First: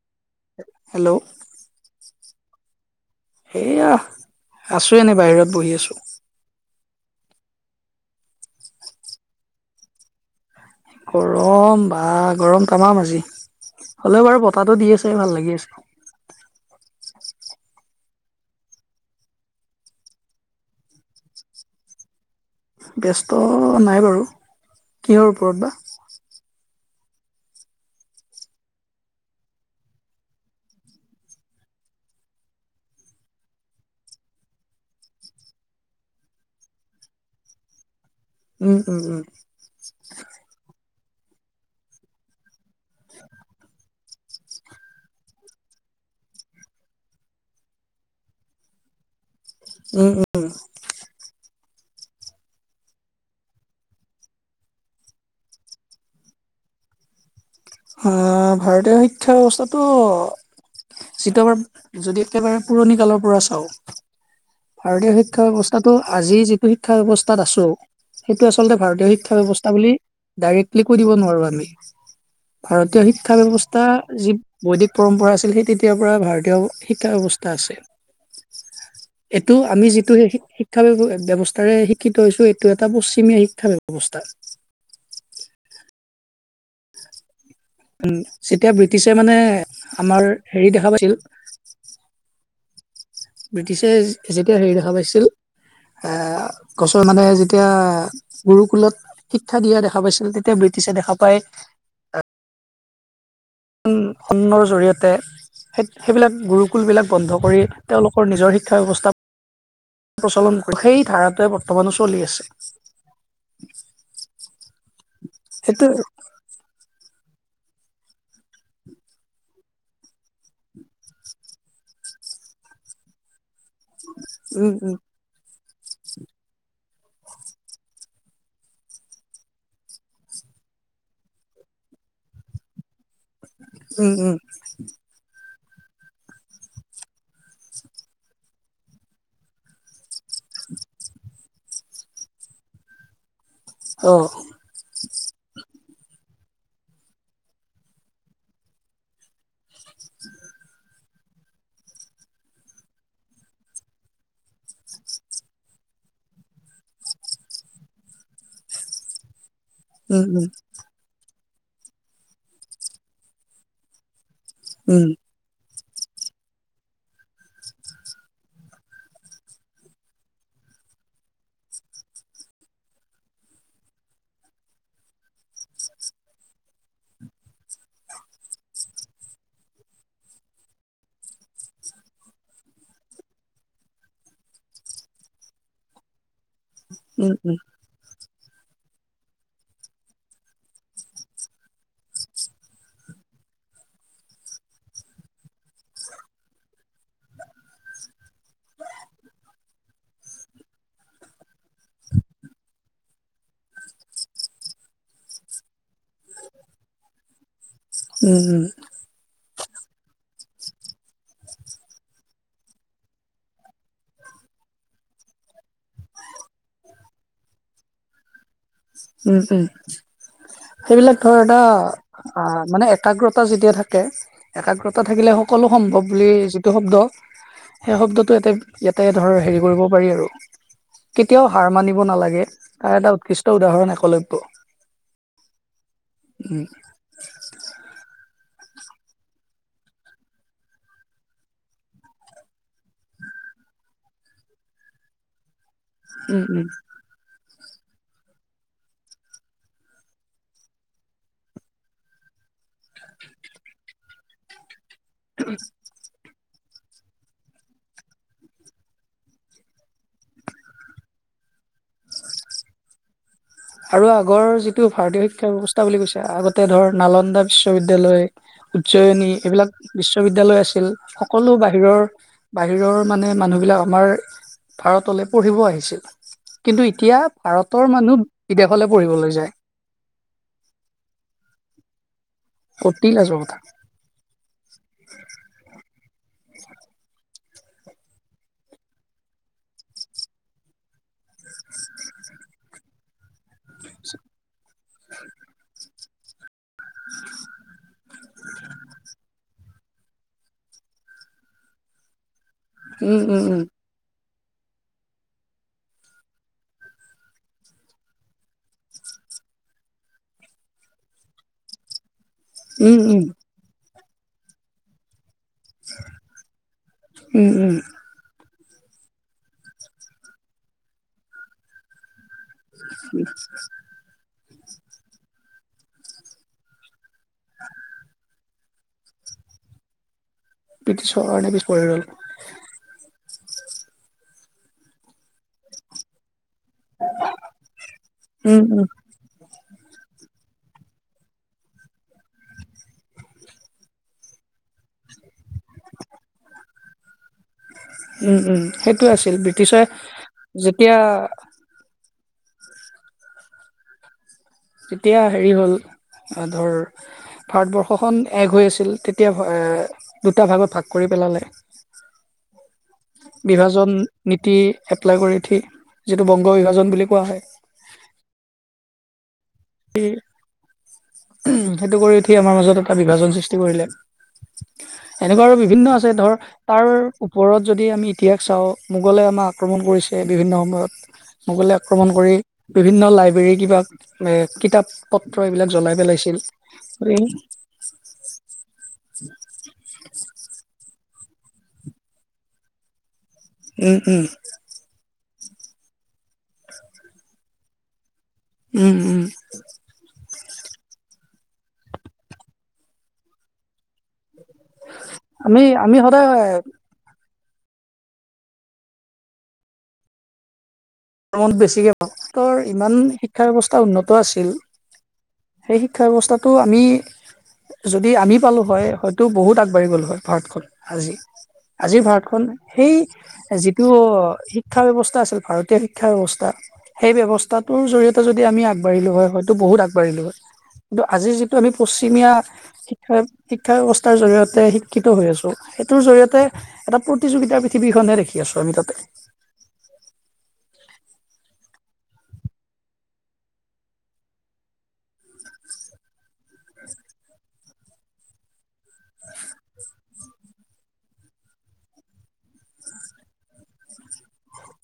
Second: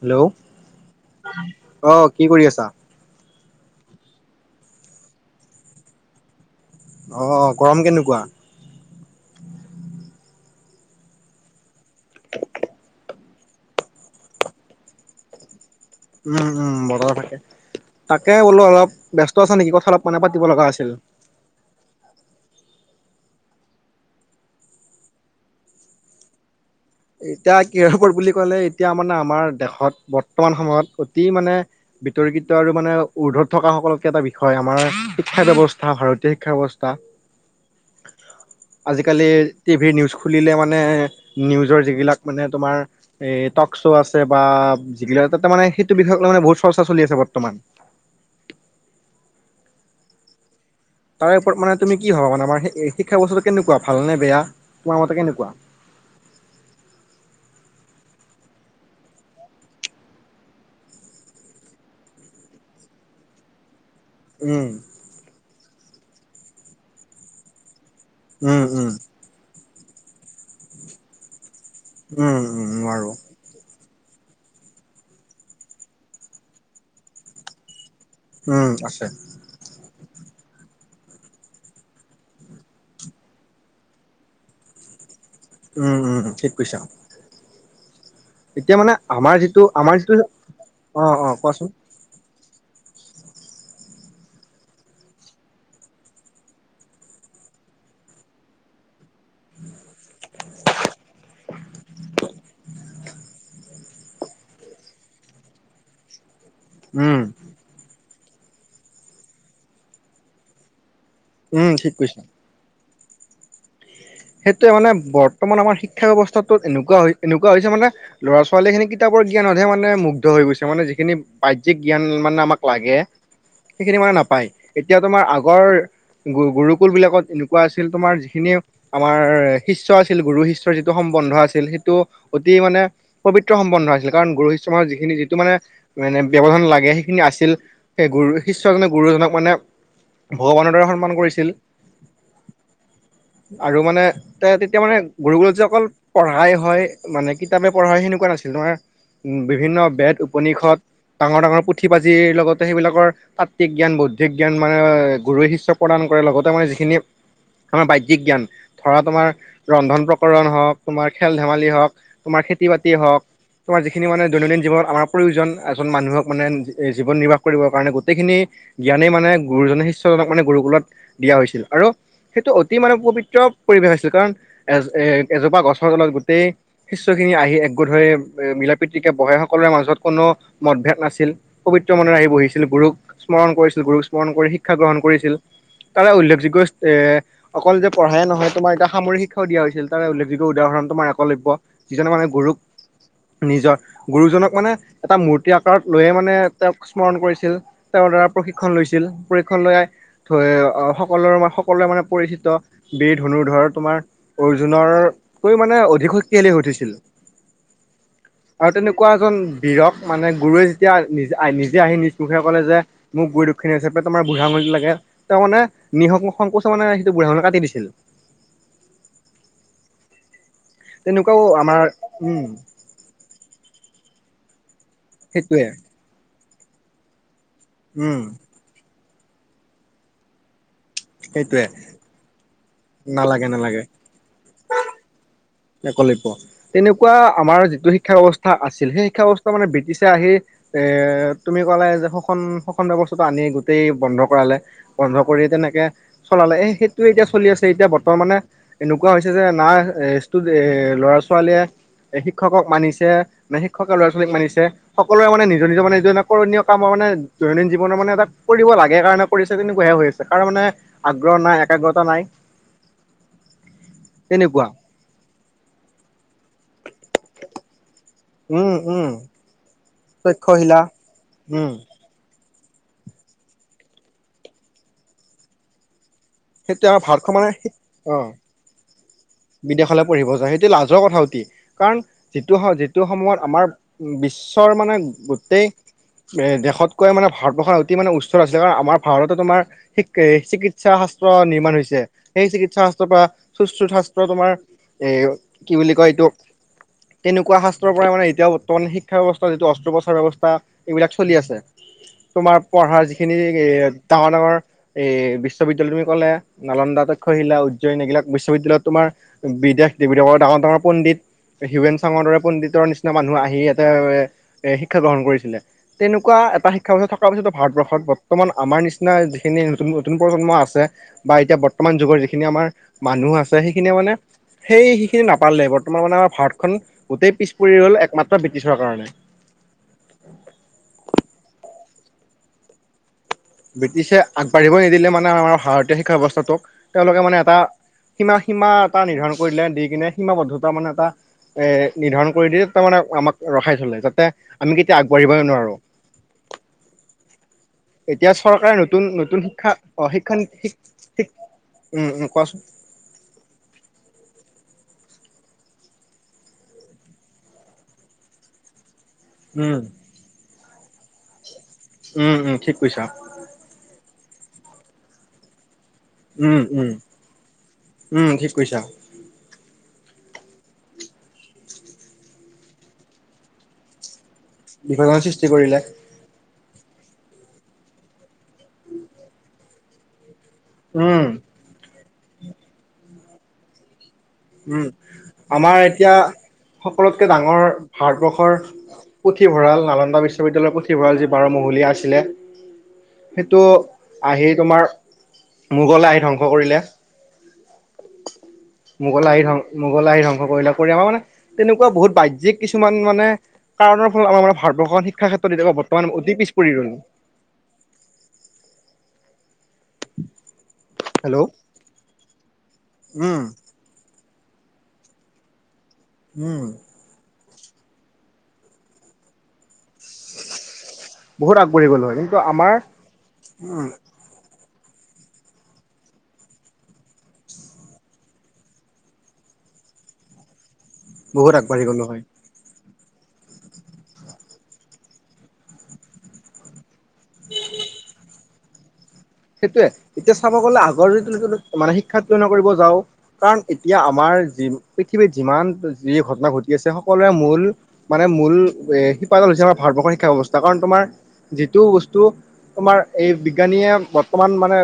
Hello, hello অ কি কৰি আছা? এইয়া আছো এনে বাহিৰত বহি আছো। অ অ গৰম কেনেকুৱা? গৰম বা গৰম তামাম আজি। হ'লেও বাৰু বতাহটো দি আছে ভাল লাগি আছে। উম উম বতাহ থাকে। তাকে বোলো অলপ ব্যস্ত আছা নেকি কথা অলপ মানে পাতিব লগা আছিল। ব্যস্ত নাই বাৰু কিহৰ ওপৰত বা এতিয়া কি বুলি কলে এতিয়া মানে আমাৰ দেশত বৰ্তমান সময়ত অতি মানে বিতৰ্কিত আৰু মানে উৰ্ধত থকা সকলতকে এটা বিষয় আমাৰ শিক্ষা ব্যৱস্থা ভাৰতীয় শিক্ষা ব্যৱস্থা। উম উম উম আজিকালি টিভিৰ নিউজ খুলিলে মানে নিউজৰ যিবিলাক মানে তোমাৰ টক শ্ব' আছে বা যিগিলা তাতে মানে সেইটো বিষয়কলৈ মানে বহুত চৰ্চা চলি আছে বৰ্তমান উম উম। তাৰে ওপৰত মানে তুমি কি ভাবা মানে আমাৰ শিক্ষা ব্যৱস্থাটো কেনেকুৱা ভাল নে বেয়া তোমাৰ মতে কেনেকুৱা? [inaudible] অহ ভাৰতীয় শিক্ষা ব্যৱস্থাটো যিটো আমাৰ যদি একেবাৰে পুৰণি কালৰ পৰা চাওঁ উম, ভাৰতীয় শিক্ষা ব্যৱস্থাটো আজি যিটো শিক্ষা ব্যৱস্থাত আছো সেইটো উম, আচলতে উম, ভাৰতীয় শিক্ষা ব্যৱস্থা বুলি ডাইৰেক্টলি কৈ দিব নোৱাৰো আমি উম। উম, ভাৰতীয় নোৱাৰো। শিক্ষা ব্যৱস্থা এটা যি বৈদিক পৰম্পৰা আছিল সেই তেতিয়াৰ পৰা ভাৰতীয় শিক্ষা ব্যৱস্থা উম, আছে। আছিল। এইটো আমি যিটো সেই শিক্ষাব্য ব্যৱস্থাৰে শিক্ষিত হৈছো এইটো এটা পশ্চিমীয়া শিক্ষা ব্যৱস্থা। কুচাম [unintelligible] উম যেতিয়া ব্ৰিটিছে মানে যিটো যিটো আমাৰ হেৰি দেখা পাইছিল অ', অ', কোৱাচোন? ব্ৰিটিছে যেতিয়া হেৰি দেখা পাইছিল। অহ গছৰ মানুহে যেতিয়া গুৰুকুলত শিক্ষা দিয়া দেখা পাইছিল তেতিয়া বৃতি দিছে দেখা পায়। হয়। সন্নৰ জৰিয়তে সেই সেইবিলাক গুৰুকুল বিলাক উম, বন্ধ কৰি তেওঁলোক নিজৰ শিক্ষা ব্যৱস্থা প্ৰচলন কৰ সেই ধাৰাটোৱে উম, ঠিক বৰ্তমানো কৈছা। চলি আছে। [inaudible] সেইটোয়ে মানে বৰ্তমান আমাৰ সেইটো শিক্ষা ব্যৱস্থাটোত এনেকুৱা হয়। এনেকুৱা হৈছে মানে ল'ৰা ছোৱালীখিনি কিতাপৰ জ্ঞানতহে মানে মুগ্ধ হৈ গৈছে মানে যিখিনি বাহ্যিক জ্ঞান মানে আমাক লাগে উম উম স্কুলবিলাকত এনেকুৱা আছিল তোমাৰ যিখিনি আমাৰ শিষ্য আছিল গুৰু শিষ্যৰ যিটো সম্বন্ধ আছিল সেইটো অতি মানে পবিত্ৰ সম্বন্ধ আছিল উম উম কাৰণ গুৰু শিষ্য মাজত যি খিনি যিটো মানে মানে ব্যবধান লাগে সেইখিনি আছিল সেই গুৰু শিষ্যজনে গুৰুজনক মানে। ভগৱানৰ দ্বৰে সন্মান কৰিছিল। আৰু মানে অ তে তেতিয়া মানে গুৰু গুৰুত যে অকল পঢ়াই হয় মানে কিতাপে পঢ়া হয় সেনেকুৱা নাছিল তোমাৰ উ বিভিন্ন বেদ উপনিষদ ডাঙৰ -ডাঙৰ পুথি পাঁজিৰ লগতে সেইবিলাকৰ তাত্বিক জ্ঞান ব জ্ঞান মানে গুৰুৱে শিষ্য প্ৰদান কৰে লগতে মানে যিখিনি আমাৰ ব জ জ্ঞান ধৰা তোমাৰ ৰন্ধন উম উম উম প্ৰকৰণ হওক তোমাৰ খেল ধেমালি হওক তোমাৰ খেতি বাতি হওক তোমাৰ যিখিনি মানে দৈনন্দিন জীৱন আমাৰ প্ৰয়োজন এজন মানুহক মানে জীৱন নিৰ্বাহ কৰিব কাৰণে গোটেইখিনি জ্ঞানে মানে গুৰুজনে শিষ্যজনক মানে গুৰু কুলত দিয়া হৈছিল আৰু সেইটো অ অতি মানহ পবিত্ৰ পৰিৱেশ আছিল কাৰণ এ এ এজোপা গছৰ তলত গোটেই শিষ্যখিনি আহি ধৰি মিলা পীতিকে বহাই সকলৰে মাজত কোনো মদভেদ নাছিল পবিত্ৰ মনে আহি বহিছিল। গুৰুক স্মৰণ কৰিছিল গুৰুক স্মৰণ কৰি শিক্ষা গ্ৰহণ কৰিছিল তাৰে উল্লেখযোগ্য এ উম উম অকল যে পঢ়াই নহয়। তোমাৰ এটা সামৰিক শিক্ষাও দিয়া হৈছিল তাৰে উল্লেখযোগ্যদাহৰণ তোমাৰ একলব্য যিজনে মানে গুৰুক নিজৰ গুৰুজনক মানে এটা মূৰ্তি আকাৰত লৈয়ে মানে তেওঁক স্মৰণ কৰিছিল তেওঁ পৰা প্ৰশিক্ষণ লৈছিল প্ৰশিক্ষণ লৈাই সকলোৰে সকলোৱৰে মানে বীৰ ধনুৰধৰ তোমাৰ অৰ্জুনৰকৈ মানে অধিক শক্তিশালী হৈ উঠিছিল। উম উম আৰু তেনেকুৱা এজন বীৰক মানে গৰুৱে যেতিয়া নিজ নিজে আহি নিজ মুখে ক'লে যে মোক গুৰু দক্ষিণা হিচাপে তোমাৰ বুঢ়া আঙলীটো লাগে তেওঁ মানে নিহক সংকোচ মানে সেইটো বুঢ়া মে কাটি দিছিল উম উম সেইবিলাক ধৰ তেনেকুৱাও এটা আমাৰ উম মানে একাগ্ৰতা যেতিয়া থাকে একাগ্ৰতা থাকিলে সেইটোৱে সকলো সম্ভৱ বুলি যিটো শব্দ সেই উম শব্দটো এতে ইয়াত তাতে ধৰ হেৰি কৰিব পাৰি আৰু কেতিয়াও সেইটোৱে হাৰ মানিব নালাগে তাৰ এটা উৎকৃষ্ট নালাগে উদাহৰণ একলব্য একলব্য, উম তেনেকুৱা আমাৰ যিটো শিক্ষা ব্যৱস্থাৰ শিক্ষ আছিল সেই শিক্ষা ব্যৱস্থা মানে ব্ৰিটিছে আহি এ তুমি ক'লে যে শোষণ -শোষণ ব্যৱস্থাটো আনি গোটেই বন্ধ কৰালে বন্ধ কৰি তেনেকে উম চলালে এ উম সেইটোে এতিয়া চলি আছে এতিয়া বৰ্তমানে এনেকুৱা হৈছে যে না এ এ ল'ৰা ছোৱালীয়ে এ শিক্ষকক মানিছে নে শিক্ষকে ল'ৰা ছোৱালীক মানিছে সকলোৰে মানে নিজ নিজৰ মে নিজনে কৰণীয় কামৰ মানে দৈনন্দিন জীৱনৰ মানে এটা কৰিব লাগে কাৰণে কৰিছে তেনেকুৱাহে হৈ আছে কৰোঁ মানে আগ্ৰহ নাই একাগ্ৰতা নাই আৰু আগৰ তেনেকুৱা যিটো ভাৰতীয় শিক্ষা ব্যৱস্থা বুলি কৈছে আগতে ধৰ নালন্দা বিশ্ববিদ্যালয় উম বিদ্য়ালয় উম উজ্জয়নী এইবিলাক বিশ্ববিদ্যয়ালয় তক্ষশিলা আছিল সকলো উম বাহিৰৰ বাহিৰৰ মানে মানুহবিলাক আমাৰ ভাৰতলৈ পঢ়িব আহিছিল। কিন্তু সেইটো আমাৰ এতিয়া ভাৰতখন মানে ভাৰতৰ অ মানুহ বিদেশলৈ পঢ়িবলৈ যায় বিদেশলৈ পঢ়িব যায় সেইটো লাজৰ কথা অতি কাৰণ যিটো স যিটো অতি লাজৰ সময়ত কথা। আমাৰ বিশ্বৰ মানে গোটেই এ দেশতকৈ মানে ভাৰতবৰ্ষৰ অতি মানে উচ্চ আছিলে। কাৰণ আমাৰ ভাৰতো তোমাৰ চিকিৎ শাস্ত্ৰ নিৰ্মাণ হৈছে। সেই চিকিৎসা শাস্ত্ৰ পৰা সুস্থ থ তোমাৰ কি বুলি কয় এইটো তেনেকোৱা শাস্ত্ৰৰ মানে এতিয়াও বৰ্তমান শিক্ষা ব্যৱস্থা যিটো অস্ত্ৰোপচাৰ ব্যৱস্থা এইবিলাক চলি আছে। তোমাৰ পঢ়াৰ উম, যিখিনি উম, উম, এ ডাঙৰ ৰ এই বিশ্ববিদ্যালয় তুমি ক'লা। নালন্দা, তক্ষশিলা, উজ্জয়ন এইবিলাক বিশ্ববিদ্যালয়ত তোমাৰ বিদেশ দেৱী দেৱৰ ডাঙৰ ডাঙৰ পণ্ডিত হিউৱেন চাঙৰ দৰে পণ্ডিতৰ উম, নিচিনা উম, মানুহ আহি ইয়াত এ শিক্ষা গ্ৰহণ কৰিছিলে। তেনেকুৱা এটা শিক্ষা ব্যৱস্থা থকাৰ উম, পিছতো উম, ভাৰতবৰ্ষত বৰ্তমান আমাৰ নিচিনা যিখিনি নতুন-নতুন প্ৰজন্ম আছে বা এতিয়া বৰ্তমান যুগৰ যিখিনি আমাৰ মানুহ আছে সেইখিনিয়ে মানে সেই সেইখিখিনি নাপালে। বৰ্তমান মানে আমাৰ ভাৰতখন গোটেই পিছ পৰি গ'ল। একমাত ব্ৰিটিছৰ কাৰণে। ব্ৰিটিছৰ কাৰণে পিছ পৰি ৰ'ল। ব্ৰিটিছে আগবাঢ়িব নিদিলে মানে আমাৰ ভাৰতীয় শিক্ষা ব্যৱস্থাটোক। তেওঁলোকে মানে এটা সীমা উম, সীমা উম, এটা নিৰ্ধাৰণ কৰি দিলে, দি কিনে সীমাবদ্ধতা মানে এটা এ নিৰ্ধাৰণ কৰি দিয়ে। তাৰ মানে আমাক ৰখাই থ। যাতে আমি কেতিয়া আগবাঢ়িবই নোৱাৰো। [unintelligible] এতিয়া উম, উম, চৰকাৰে সেইটোৱে আছিল নতুন-নতুন শিক্ষা ব্ৰিটিছে অ শিক্ষানীতি যেতিয়া শিক্ষা শিক-শিক উম, উম। কোৱাচোন। তেতিয়া হেৰি হ'ল ধৰ ভাৰতবৰ্ষখন এক হৈ আছিল। তেতিয়া উম দুটা ভাগত ভাগ কৰি পেলালে। উম, উম ঠিক কৈছা। বিভাজন নীতি এপ্লাই কৰি উঠি যিটো বংগ উম উম বিভাজন বুলি কোৱা হয়। উম ঠিক কৈছা স সেইটো কৰি উঠি আমাৰ মাজত এটা বিভাজন সৃষ্টি কৰিলে। বিভাজনৰ এনেকুৱা সৃষ্টি আৰু কৰিলে বিভিন্ন আছে। ধৰ তাৰ ওপৰত যদি আমি ইতিহাস চাওঁ। মোগলে আমাক আক্ৰমণ কৰিছে বিভিন্ন সময়ত উম মোগলে আক্ৰমণ কৰি বিভিন্ন লাইব্ৰেৰী কিবা উম, কিতাপ পত্ৰ এইবিলাক আমাৰ জ্বলাই এতিয়া পেলাইছিল সকলোতকে ডাঙৰ ভাৰতবৰ্ষৰ পুথিভঁৰাল নালন্দা বিশ্ব বিশ্ববিদ্যালয়ৰ পুথিভঁৰাল যি বাৰমহলীয়া আছিলে, সেইটো উম উম আহি তোমাৰ মোগল আহি ধ্বংস কৰিলে। উম উম মোগল আহি ধ, মোগল আহি ধং কৰি আমাৰ মানে তেনেকুৱা বহুত বাহ্যিক কিছুমান মানে কাৰণৰ আমাৰ [unintelligible] ভাৰতবৰ্ষখন শিক্ষা ক্ষেত্ৰত আমি এতিয়া আমি বৰ্তমান অতি পিছ সদায় পৰি ৰল। ত হেল্ল' বেছিকৈ ভৰ ইমান উম শিক্ষা ব্যৱস্থা উন্নত আছিল। সেই শিক্ষা ব্যৱস্থাটো উম আমি যদি আমি পালোঁ হয় হয়তো বহুত আগবাঢ়ি গ'লো হয়। ভাৰতখন আজি বহুত আগবাঢ়ি আজিৰ গ'লো হয় কিন্তু ভাৰতখন আমাৰ সেই যিটো শিক শিক্ষা ব্যৱস্থা আছিল। ভাৰতীয় শিক শিক্ষা ব্যৱস্থা সেই ব্যৱস্থাটোৰ জৰিয়তে যদি আমি আগবাঢ়িলোঁ হয়, হয়তো বহুত আগবাঢ়িলোঁ হয়। কিন্তু আজি যিটো বহুত আমি আগবাঢ়ি গ'লো হয় পশ্চিমীয়া শিক শিক্ষা ব্যৱস্থা জৰিয়তে শিক্ষিত হৈ আছো, সেইটোৰ জৰিয়তে এটা প্ৰতিযোগিতাৰ পৃথিৱীখনে দেখি আছো আমি তাতে। সেইটোয়ে এতিয়া চাব গ'লে মানে শিক্ষা [unintelligible] কৰিব যাওঁ কাৰণ এতিয়া আমাৰ যি পৃথিৱীত যিমান [unintelligible] যি ঘটনা ঘটি আছে সকলোৰে মূল মানে মূল শিপাডাল হৈছে আমাৰ ভাৰতবৰ্ষৰ শিক্ষা ব্যৱস্থা। কাৰণ তোমাৰ যিটো বস্তু তোমাৰ এই বিজ্ঞানীয়ে অকমান মানে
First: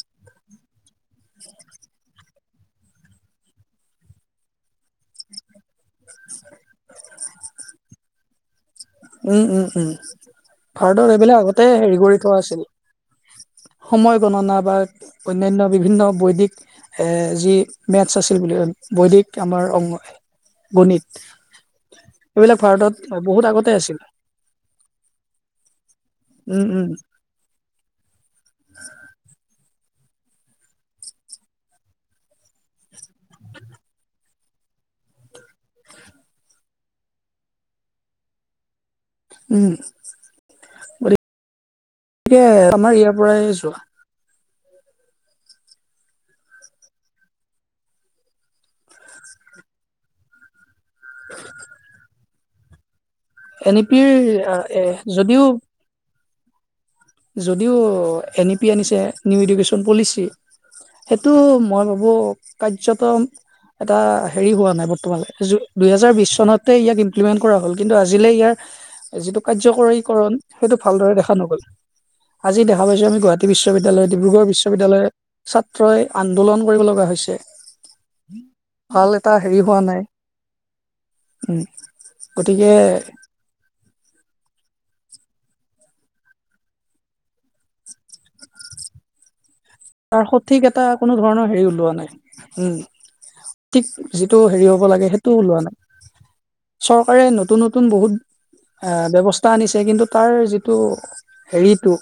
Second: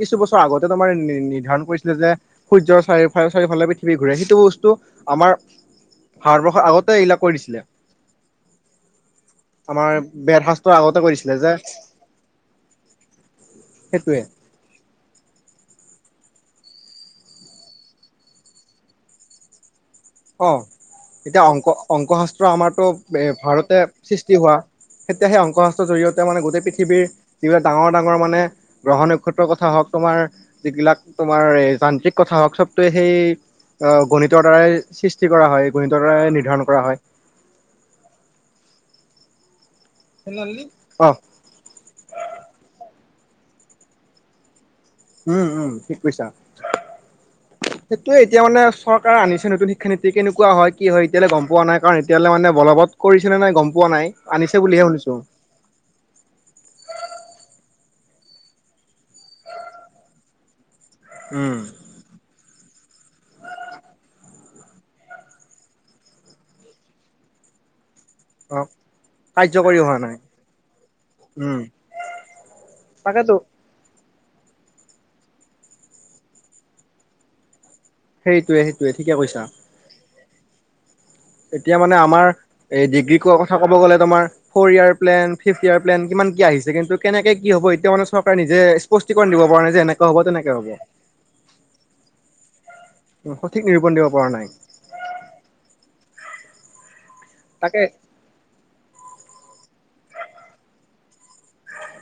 কিছু বছৰ আগতে তোমাৰ নিৰ্ধাৰণ কৰিছিলে যে সূৰ্যৰ চাৰিওফালে চাৰিওফালে পৃথিৱী সিটো বস্তু আমাৰ ভাৰতবৰ্ষৰ আগতে এইবিলাক কৰি দিছিলে। উম উম উম আমাৰ বৰ শাস্ত্ৰৰ আগতে ভাৰতত কৰিছিলে এইবিলাক যে আগতে হেৰি কৰি থোৱা আছিল [inaudible] সময় গণনা বা অনান্য বি ন বৈদিক এ যি মেথছ আছিল বুলি বৈদিক আমাৰ অংগ। অ, এতিয়া অংকঅংক শাস্ত্ৰ এইবিলাক আমাৰতো ভাৰতত এ বহুত ভাৰত আগতে আছিল সৃষ্টি হোৱা তেতিয়া সেই অংক শাস্ত্ৰৰ জৰিয়তে মানে উম গোটেই উম পৃথিৱীৰ বিলাক ডাঙৰ ডাঙৰ মানে গ্ৰহ নক্ষত্ৰৰ কথা কথা হওক তোমাৰ যিবিলাক তোমাৰ যান্ত্ৰিক কথা হওক চবটোৱে সেই অ গণিতৰ দ্বাৰাই সৃষ্টি কৰা হয় গণিতৰ দাৰাই নিৰ্ধাৰণ কৰা হয়। উম [unintelligible] অ পৰাই আহিছো উম উম ঠিক কৈছা সেইটোয়ে এতিয়া মানে চৰকাৰে আনিছে নতুন শিক্ষানীতি কেনেকুৱা হয় কি হয় এতিয়ালৈ গম পোৱাাই কাৰণ এতিয়ালৈ মানে বলবৎ কৰিছেনে নাই গম এন ই পোৱা পিৰ নাই আনিছে বুলিহে শুনিছো। যদিও যদিও এন ই পি আনিছে নিউ এডুকেশ্যন পলিচি সেইটো উম মই ভাবো কাৰ্যতম এটা হেৰি হোৱা নাই বৰ্তমান দুহেজাৰ বিশ চনতে ইয়াক ইমপ্লিমেন্ট কৰা হ'ল। কিন্তু আজিলে ইয়াৰ অ যিটো কাৰ্যকৰী হোৱা নাই কাৰ্যকৰীকৰণ সেইটো ভালদৰে দেখা উম নগ'ল। আজি দেখা পাইছো আম তাকেতো গুৱাহাটী বিশ্ববিদ্যালয়। ডিব্ৰুগড় বিশ্ববিদ্যালয়ৰ ছাত্ৰই আন্দোলন কৰিব লগা হৈছে। সেইটোৱে সেইটোৱে ভাল ঠিকে এটা কৈছা হেৰি হোৱা নাই। উম এতিয়া মানে আমাৰ গতিকে এই ডিগ্ৰী কোৱা কথা ক'ব গ'লে কৰী য়াৰ প্লেন ইয়াৰ প্লেন কিমান কি আহিছে কিন্তু কেনেকে কি হ'ব এতিয়া মানে চৰকাৰে নিজেষ্ট দিব পৰা নাই যে এনেকে হ'ব তাৰ তেনেকে সঠিক হ'ব এটা কোনো ধৰণৰ হেৰি ওলোৱা নাই উম সঠিক ঠিক নিৰূপণ দিব পৰা যিটো নাই হেৰি হ'ব লাগে সেইটো ওলোৱা নাই? চৰকাৰে নতুন তাকে নতুন বহুত ব্যৱস্থা আনিছে কিন্তু তাৰ যিটো হেৰিটো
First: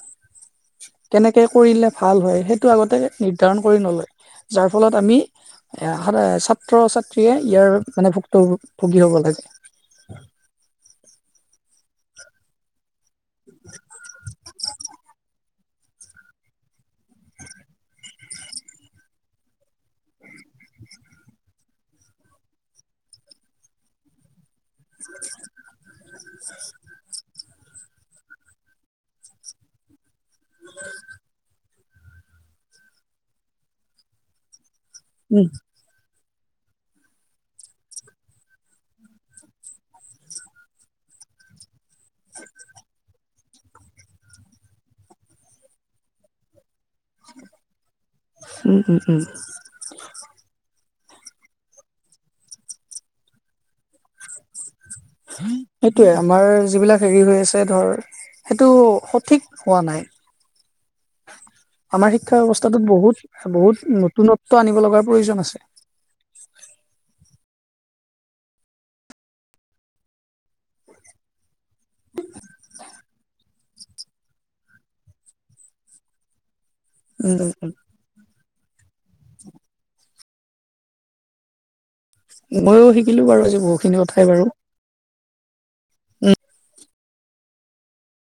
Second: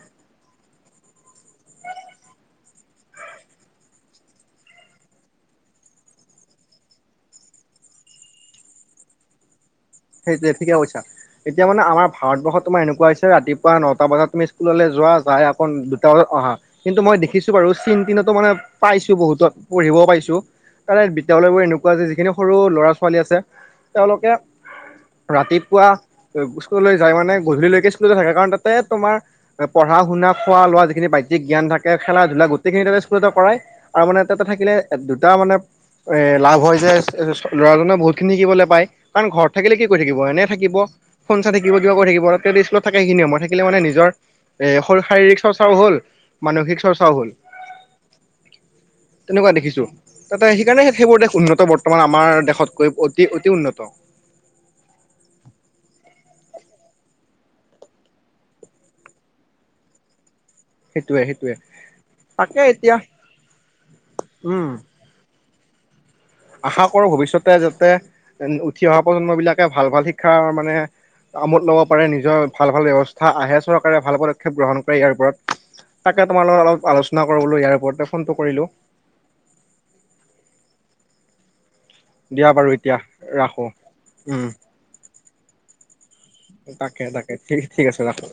কেনেকে কৰিলে ভাল হয় সেইটো আগতে নিৰ্ধাৰণ কৰি নলয় যাৰ ফলত আমি এ ছাত্ৰ ছাত্ৰীয়ে ইয়াৰ মানে ভক্ত ভুগী হব লাগে। সেইটোয়ে ঠিকে কৈছা এতিয়া মানে আমাৰ ভাৰতৰত তোমাৰ এনেকুৱা হৈছে ৰাতিপুৱা নটা বজাত তুমি স্কুললৈ যোৱা যাই অকণ দুটা অহা কিন্তু মই দেখিছো বাৰু চীন তিনটো পাইছো বহুতত। পঢ়িব পাৰিছো ত বিদ্যালয়বোৰে এনেকুৱা যে যিখিনি সৰু ল'ৰা ছোৱালী আছে তেওঁলোকে ৰাতিপুৱা স্কুললৈ যায় মানে গধূলিলৈকে স্কুল থাকে কাৰণ তাতে তোমাৰ পঢ়া শুনা খোৱা লোৱা যিখিনি বাহ্যিক জ্ঞান থাকে খেলা ধূলা গোটেইখিনি তাতে স্কুলতে কৰাই আৰু মানে তাতে থাকিলে দুটা উম মানে এ লাভ হয় যে ল'ৰাজনে বহুতখিনি শিকিবলৈ পায় কাৰণ ঘৰত থাকিলে কি কৰি থাকিব এনে থাকিব ফোন চাই থাকিব কিবা কৰি থাকিব স্কুলত থাকে সেইখিনি সময় থাকিলে মানে নিজৰ এ শ শাৰীৰিক চৰ্চাও হল মানসিক চৰ্চাও হ'ল উম উম উম তেনেকুৱা দেখিছো তাতে সেইকাৰণে সেইবোৰ দেশ উন্নত বৰ্তমান আমাৰ দেশতকৈ অতি অতি উন্নত সেইটোয়ে আমাৰ যিবিলাক হেৰি হৈ আছে ধৰ সেইটো সঠিক হোৱা নাই সেইটোৱে আমাৰ শিক্ষা ব্যৱস্থাটোত বহুত বহুত নতুনত্ব উম আনিব লগাৰ প্ৰয়োজন আছে আশা কৰো ভৱিষ্যতে যাতে উঠি অহা প্ৰজন্ম বিলাকে ভাল ভাল শিক্ষাৰ মানে [unintelligible] নিজৰ ভাল ভাল ব্যৱস্থা আহে চৰকাৰে ভাল পদক্ষেপ গ্ৰহণ কৰে ইয়াৰ ওপৰত তাকে তোমালগত অলপ আলোচনা কৰিবলৈ উম ইয়াৰ ওপৰতে ফোনটো কৰিলোঁ [inaudible] দিয়া বাৰু ময়ো এতিয়া শিকিলো বাৰু আজি ৰাখোঁ বহুতখিনি কথাই উম বাৰু উম তাকে তাকে ঠিক আছে ৰাখো